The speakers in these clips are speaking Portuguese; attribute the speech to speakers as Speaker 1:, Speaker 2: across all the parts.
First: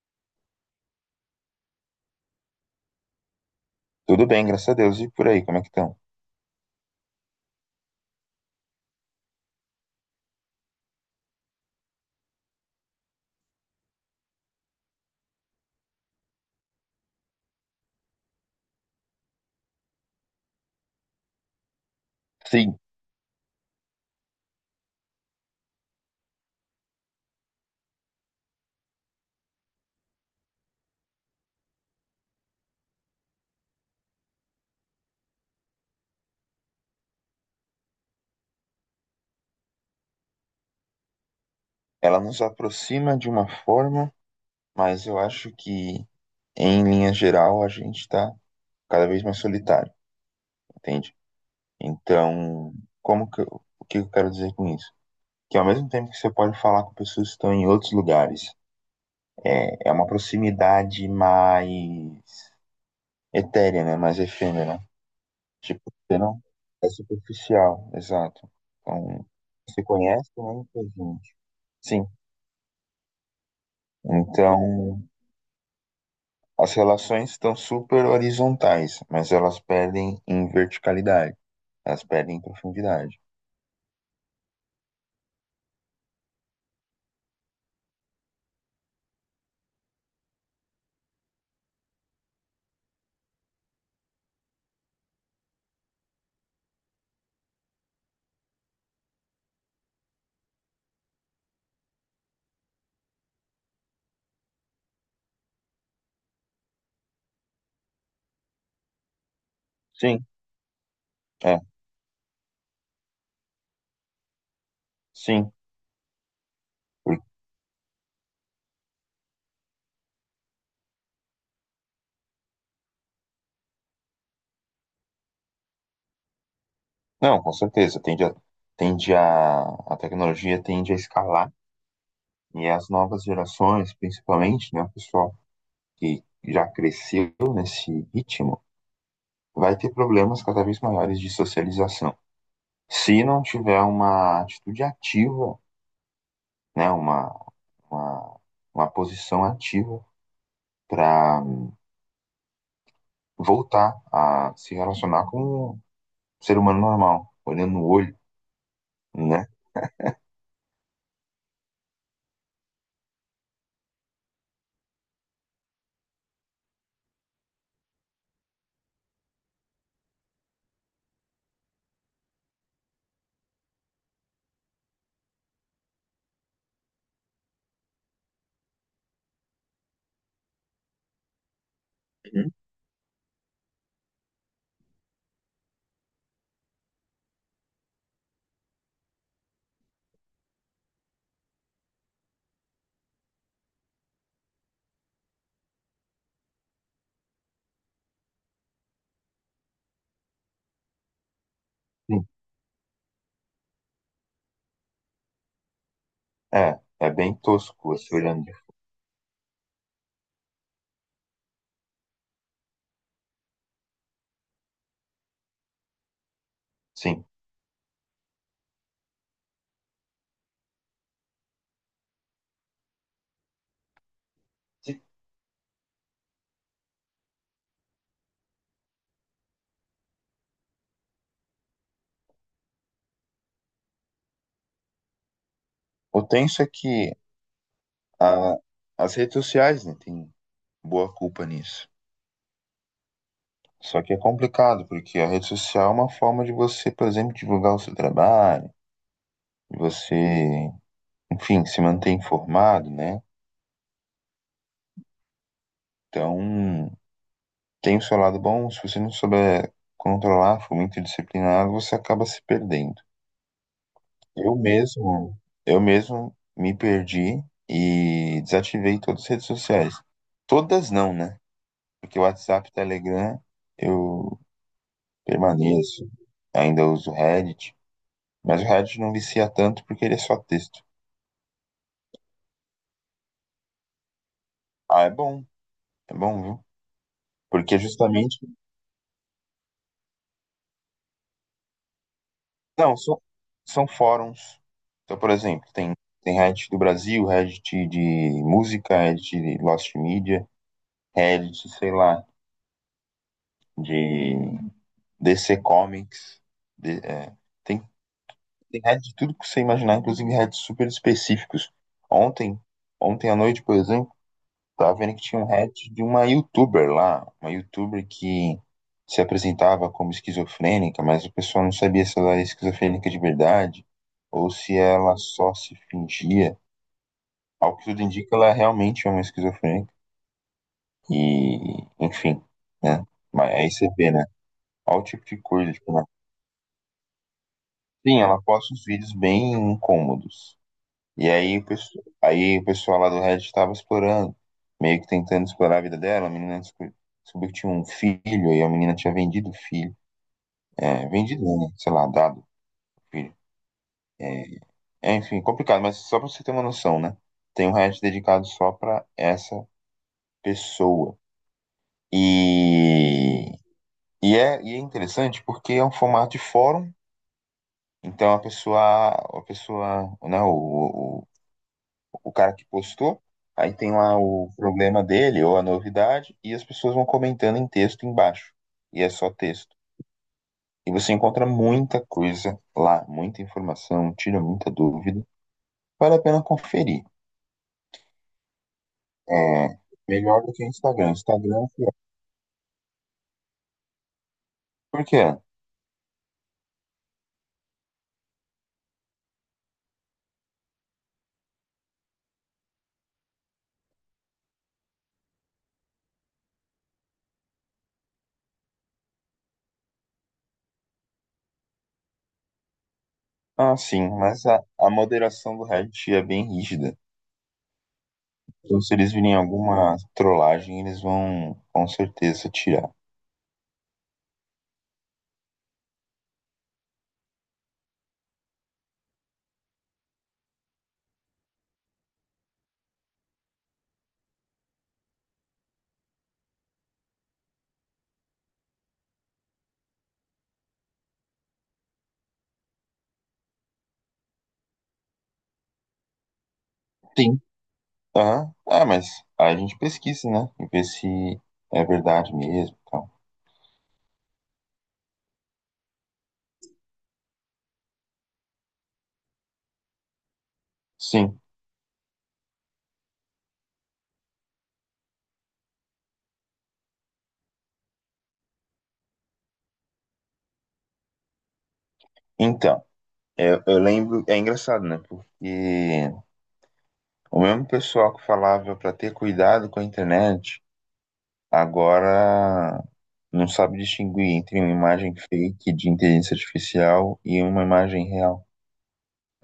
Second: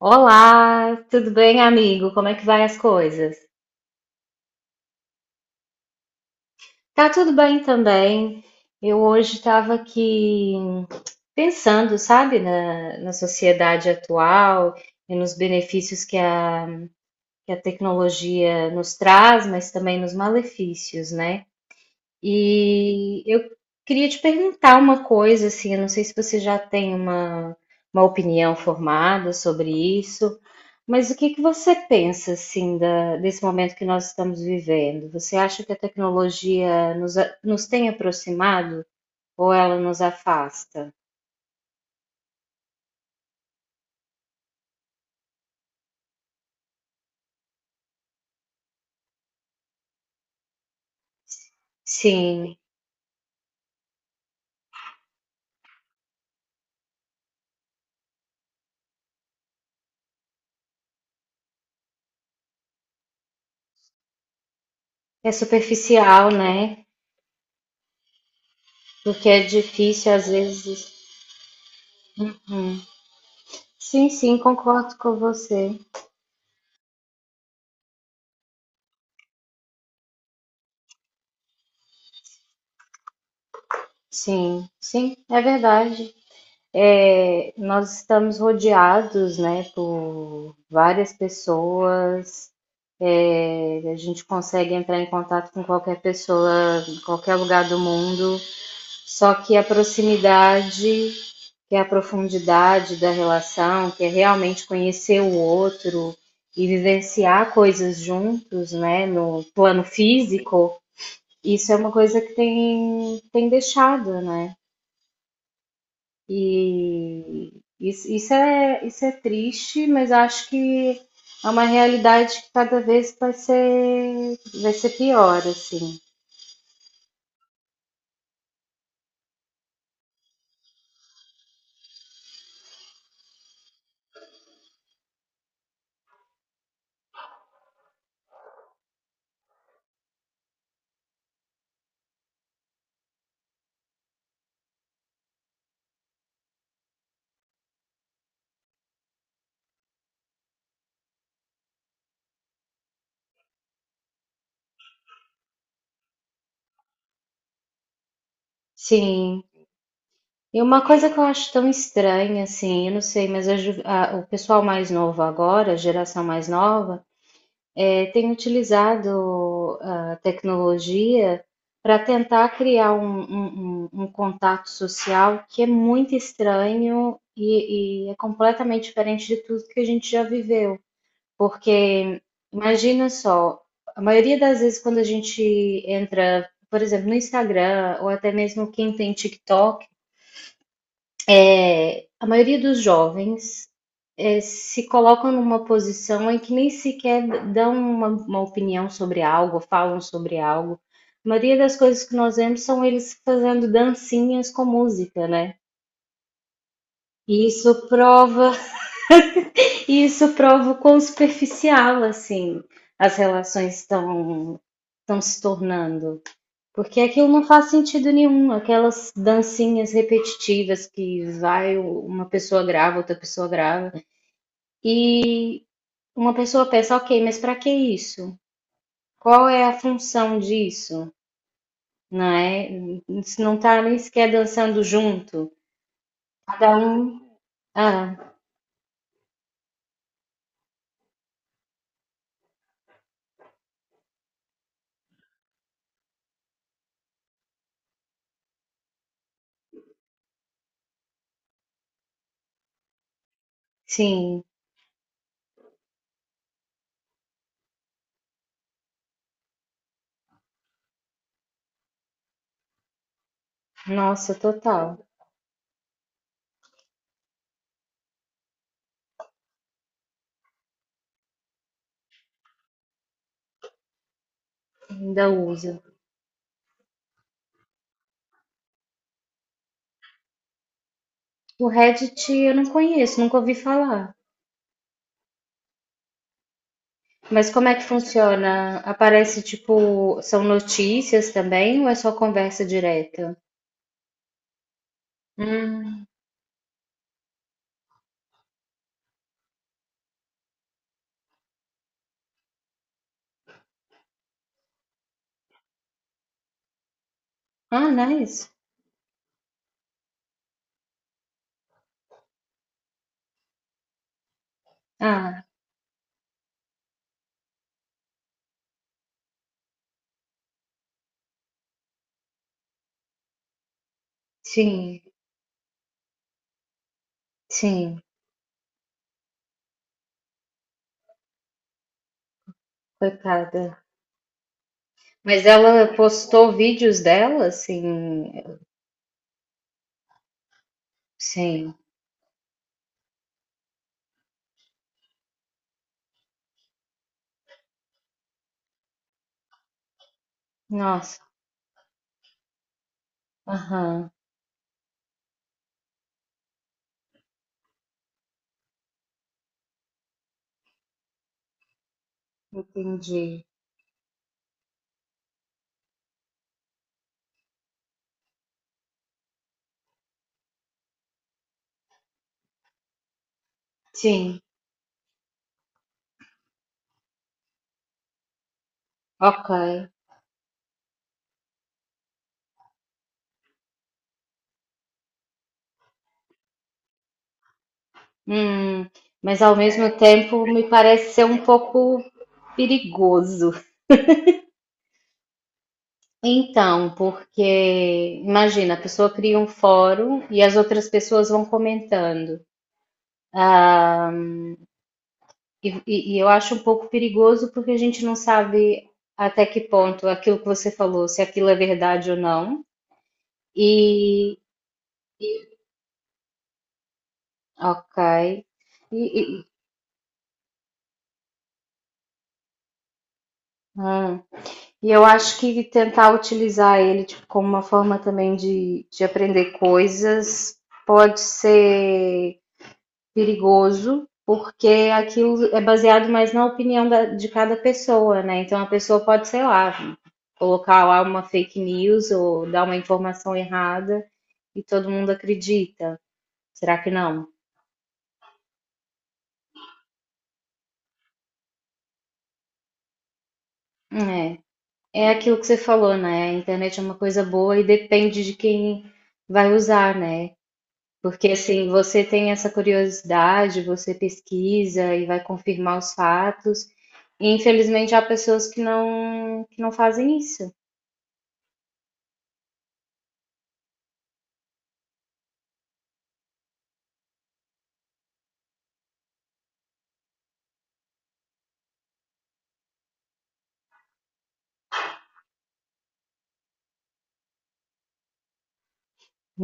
Speaker 1: Olá, tudo bem, amigo? Como é que vai as coisas?
Speaker 2: Tudo bem, graças a Deus. E por aí, como é que estão?
Speaker 1: Tá tudo bem também. Eu hoje estava aqui pensando, sabe, na sociedade atual e nos benefícios que a tecnologia nos traz, mas também nos malefícios, né?
Speaker 2: Sim,
Speaker 1: E eu queria te perguntar uma coisa, assim, eu não sei se você já tem uma opinião formada sobre isso, mas o que que você pensa, assim, desse momento que nós estamos vivendo? Você acha que a tecnologia nos tem aproximado ou ela nos afasta?
Speaker 2: ela nos aproxima de uma forma, mas eu acho que, em linha geral, a gente está cada vez mais solitário, entende?
Speaker 1: Sim,
Speaker 2: Então, como que eu, o que eu quero dizer com isso? Que ao mesmo tempo que você pode falar com pessoas que estão em outros lugares, é uma proximidade mais etérea, né? Mais efêmera, né?
Speaker 1: é
Speaker 2: Tipo, você
Speaker 1: superficial,
Speaker 2: não
Speaker 1: né?
Speaker 2: É superficial, exato. Então,
Speaker 1: Porque é
Speaker 2: você
Speaker 1: difícil às
Speaker 2: conhece, né?
Speaker 1: vezes.
Speaker 2: Gente. Sim.
Speaker 1: Sim, sim,
Speaker 2: Então,
Speaker 1: concordo com você.
Speaker 2: as relações estão super horizontais, mas elas perdem em verticalidade, elas perdem em profundidade.
Speaker 1: Sim, sim, é verdade. É, nós estamos rodeados, né, por várias pessoas. É, a gente consegue entrar em contato com qualquer pessoa, em qualquer lugar do mundo. Só que a proximidade, que é a profundidade da relação, que é realmente conhecer o outro e vivenciar coisas juntos, né, no plano
Speaker 2: Sim,
Speaker 1: físico,
Speaker 2: é,
Speaker 1: isso é uma coisa que tem deixado, né?
Speaker 2: sim. Por-
Speaker 1: E isso é triste, mas acho que é uma realidade que cada vez vai ser pior, assim.
Speaker 2: Não, com certeza. Tende a tecnologia tende a escalar e as novas gerações, principalmente, né, o pessoal que já cresceu nesse ritmo, vai ter problemas cada vez maiores de socialização. Se não tiver uma atitude ativa, né, uma, uma posição ativa para voltar a se relacionar com um ser humano normal, olhando no olho,
Speaker 1: Sim.
Speaker 2: né?
Speaker 1: E uma coisa que eu acho tão estranha, assim, eu não sei, mas o pessoal mais novo agora, a geração mais nova, tem utilizado a tecnologia para tentar criar um contato social que é muito estranho e é completamente diferente de tudo que a gente já viveu. Porque
Speaker 2: Uhum.
Speaker 1: imagina só, a maioria das vezes quando a gente entra, por exemplo, no Instagram ou até mesmo quem tem TikTok, é, a maioria dos jovens se colocam numa posição em que nem sequer dão uma opinião sobre algo, falam sobre algo. A maioria das coisas que
Speaker 2: Sim.
Speaker 1: nós vemos são eles fazendo dancinhas com música, né?
Speaker 2: É, é bem
Speaker 1: E
Speaker 2: tosco você olhando.
Speaker 1: e isso prova o quão superficial assim as relações estão se tornando. Porque
Speaker 2: Sim.
Speaker 1: aquilo não faz sentido nenhum, aquelas dancinhas repetitivas que vai uma pessoa grava, outra pessoa grava. E uma pessoa pensa, ok, mas para que isso? Qual é a função disso? Não é? Não tá nem sequer dançando junto.
Speaker 2: O tenso é
Speaker 1: Cada
Speaker 2: que
Speaker 1: um. Ah,
Speaker 2: a- as redes sociais, né, têm boa culpa nisso. Só que é complicado, porque a rede social é uma forma de você, por exemplo, divulgar o seu trabalho, de você, enfim, se manter informado, né?
Speaker 1: sim.
Speaker 2: Então, tem o seu lado bom, se você não souber controlar, for muito disciplinado, você acaba se perdendo.
Speaker 1: Nossa,
Speaker 2: Eu
Speaker 1: total.
Speaker 2: mesmo, eu mesmo me perdi e desativei todas as redes sociais. Todas não, né? Porque o WhatsApp, Telegram, eu
Speaker 1: Ainda usa.
Speaker 2: permaneço, ainda uso o Reddit, mas o Reddit não vicia tanto porque ele é só texto.
Speaker 1: O Reddit eu não conheço, nunca ouvi falar.
Speaker 2: Ah, é bom, viu?
Speaker 1: Mas como é
Speaker 2: Porque
Speaker 1: que
Speaker 2: justamente,
Speaker 1: funciona? Aparece tipo, são notícias também ou é só conversa
Speaker 2: não, são,
Speaker 1: direta?
Speaker 2: são fóruns. Então, por exemplo,
Speaker 1: Hum.
Speaker 2: tem Reddit do Brasil, Reddit de música, Reddit de Lost Media, Reddit, sei lá, de DC Comics, de- é, tem,
Speaker 1: Ah, nice.
Speaker 2: tem heads de tudo que você imaginar, inclusive heads super específicos. Ontem, ontem à noite, por exemplo, tava vendo que tinha
Speaker 1: Ah,
Speaker 2: um head de uma YouTuber lá, uma YouTuber que se apresentava como esquizofrênica, mas a pessoa não sabia se ela era esquizofrênica de verdade ou se
Speaker 1: sim,
Speaker 2: ela só se fingia. Ao que
Speaker 1: sim,
Speaker 2: tudo indica, ela realmente é uma esquizofrênica. E, enfim, né? Mas aí
Speaker 1: coitada.
Speaker 2: você vê, né? Olha o tipo de
Speaker 1: Mas
Speaker 2: coisa, tipo,
Speaker 1: ela postou vídeos dela,
Speaker 2: sim, ela
Speaker 1: assim,
Speaker 2: posta uns vídeos bem incômodos. E aí o
Speaker 1: sim.
Speaker 2: pessoal, aí o pessoal lá do Reddit estava explorando, meio que tentando explorar a vida dela. Descobriu que tinha um filho e a menina tinha vendido o filho. É,
Speaker 1: Nossa,
Speaker 2: vendido, né? Sei lá, dado o filho.
Speaker 1: aham,
Speaker 2: É, enfim, complicado, mas só pra você ter uma noção, né? Tem um Reddit dedicado só pra essa pessoa.
Speaker 1: entendi.
Speaker 2: E, e é interessante porque é um formato de fórum. Então a pessoa, né, o cara que postou, aí tem lá
Speaker 1: Sim,
Speaker 2: o problema dele ou a novidade, e as pessoas vão comentando em texto embaixo. E é só
Speaker 1: ok.
Speaker 2: texto. E você encontra muita coisa lá, muita informação, tira muita dúvida. Vale a pena conferir.
Speaker 1: Hum, mas ao
Speaker 2: É
Speaker 1: mesmo
Speaker 2: melhor
Speaker 1: tempo
Speaker 2: do que
Speaker 1: me
Speaker 2: o Instagram.
Speaker 1: parece ser um
Speaker 2: Instagram é pior.
Speaker 1: pouco perigoso.
Speaker 2: Por quê?
Speaker 1: Então, porque imagina, a pessoa cria um fórum e as outras pessoas vão comentando. Ah, e eu acho um pouco perigoso porque a gente não sabe até que ponto aquilo que você falou, se aquilo é verdade ou não.
Speaker 2: Ah, sim, mas a moderação do Reddit é bem rígida.
Speaker 1: Ok.
Speaker 2: Então, se
Speaker 1: E,
Speaker 2: eles virem
Speaker 1: e-
Speaker 2: alguma trollagem, eles vão com certeza tirar.
Speaker 1: hum. E eu acho que tentar utilizar ele tipo, como uma forma também de aprender coisas pode ser perigoso, porque aquilo é baseado mais na opinião de cada pessoa, né? Então a pessoa pode, sei lá, colocar lá uma fake news ou dar uma informação errada e todo mundo acredita. Será que não?
Speaker 2: Sim. Aham. Ah, mas aí a gente pesquisa, né? E vê se é verdade mesmo, e tal.
Speaker 1: É. É aquilo que você falou, né? A internet é uma coisa boa e depende de quem vai usar, né? Porque
Speaker 2: Sim.
Speaker 1: assim, você tem essa curiosidade, você pesquisa e vai confirmar os fatos. E infelizmente há pessoas que não fazem isso.
Speaker 2: Então, eu lembro. É engraçado, né? Porque o mesmo pessoal que falava pra ter cuidado com a internet, agora não sabe distinguir entre uma imagem fake de inteligência artificial e uma imagem real,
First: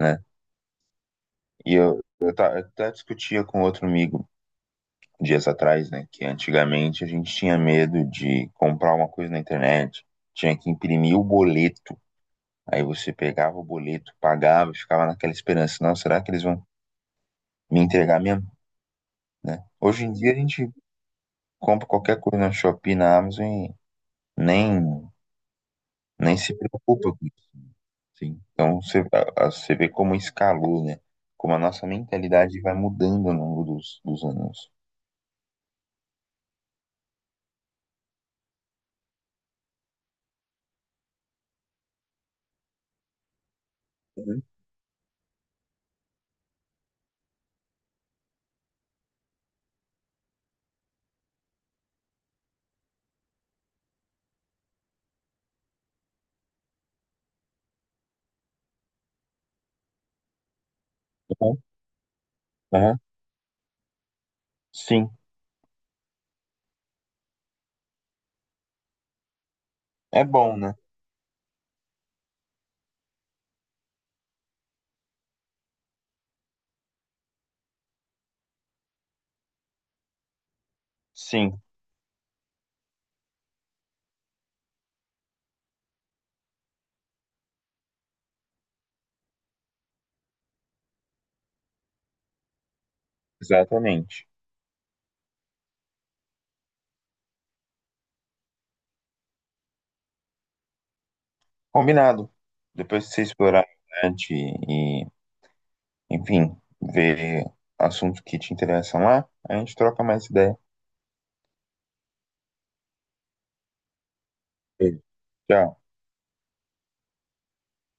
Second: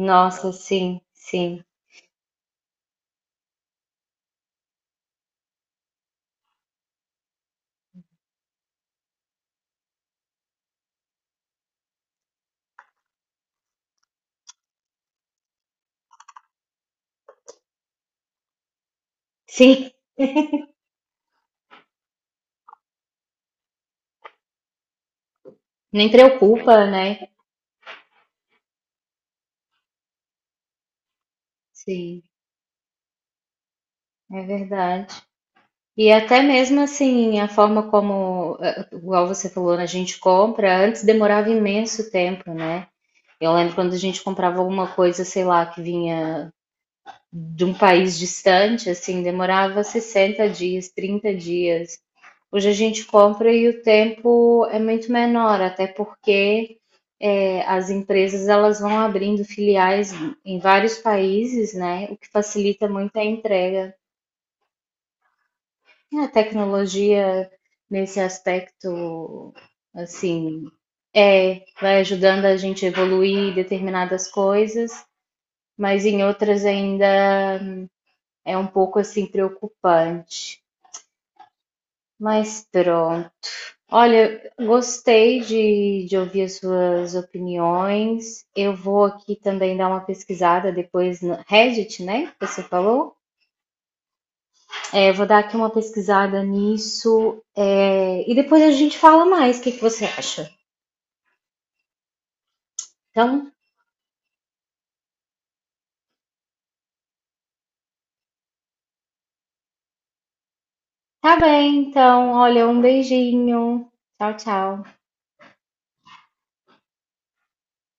Speaker 2: né?
Speaker 1: sim, sim.
Speaker 2: E eu até discutia com outro amigo dias atrás, né? Que antigamente a gente tinha medo de comprar uma coisa na internet, tinha que imprimir o boleto. Aí você pegava o boleto, pagava, ficava naquela esperança, não, será que eles vão me entregar mesmo, né?
Speaker 1: Sim,
Speaker 2: Hoje em dia a gente compra qualquer coisa na Shopee, na Amazon e nem,
Speaker 1: nem
Speaker 2: nem se
Speaker 1: preocupa,
Speaker 2: preocupa com
Speaker 1: né?
Speaker 2: isso, assim. Então você, você vê como escalou, né? Como a nossa
Speaker 1: Sim,
Speaker 2: mentalidade vai mudando ao longo dos
Speaker 1: é
Speaker 2: anos.
Speaker 1: verdade. E até mesmo assim, a forma como, igual você falou, né, a gente compra, antes demorava imenso tempo, né? Eu lembro quando a gente comprava alguma coisa, sei lá, que vinha de um país distante, assim, demorava 60 dias, 30 dias. Hoje a gente compra e o tempo é muito menor, até porque é, as empresas elas vão abrindo filiais em vários
Speaker 2: Uhum.
Speaker 1: países, né? O que facilita
Speaker 2: Aham,
Speaker 1: muito a entrega.
Speaker 2: sim,
Speaker 1: E a tecnologia nesse aspecto,
Speaker 2: é bom,
Speaker 1: assim,
Speaker 2: né?
Speaker 1: é, vai ajudando a gente a evoluir determinadas coisas mas em outras ainda é um pouco assim preocupante.
Speaker 2: Sim,
Speaker 1: Mas pronto. Olha, gostei de ouvir as suas opiniões. Eu vou aqui também dar uma pesquisada depois no Reddit, né? Que você falou?
Speaker 2: exatamente.
Speaker 1: É, vou dar aqui uma pesquisada nisso é, e depois a gente fala mais. O que que você acha?
Speaker 2: Combinado. Depois que você
Speaker 1: Então,
Speaker 2: explorar a internet e, enfim, ver assuntos que te interessam lá, a gente troca mais ideia.
Speaker 1: tá bem. Então, olha, um beijinho. Tchau, tchau.
Speaker 2: Beijo, tchau.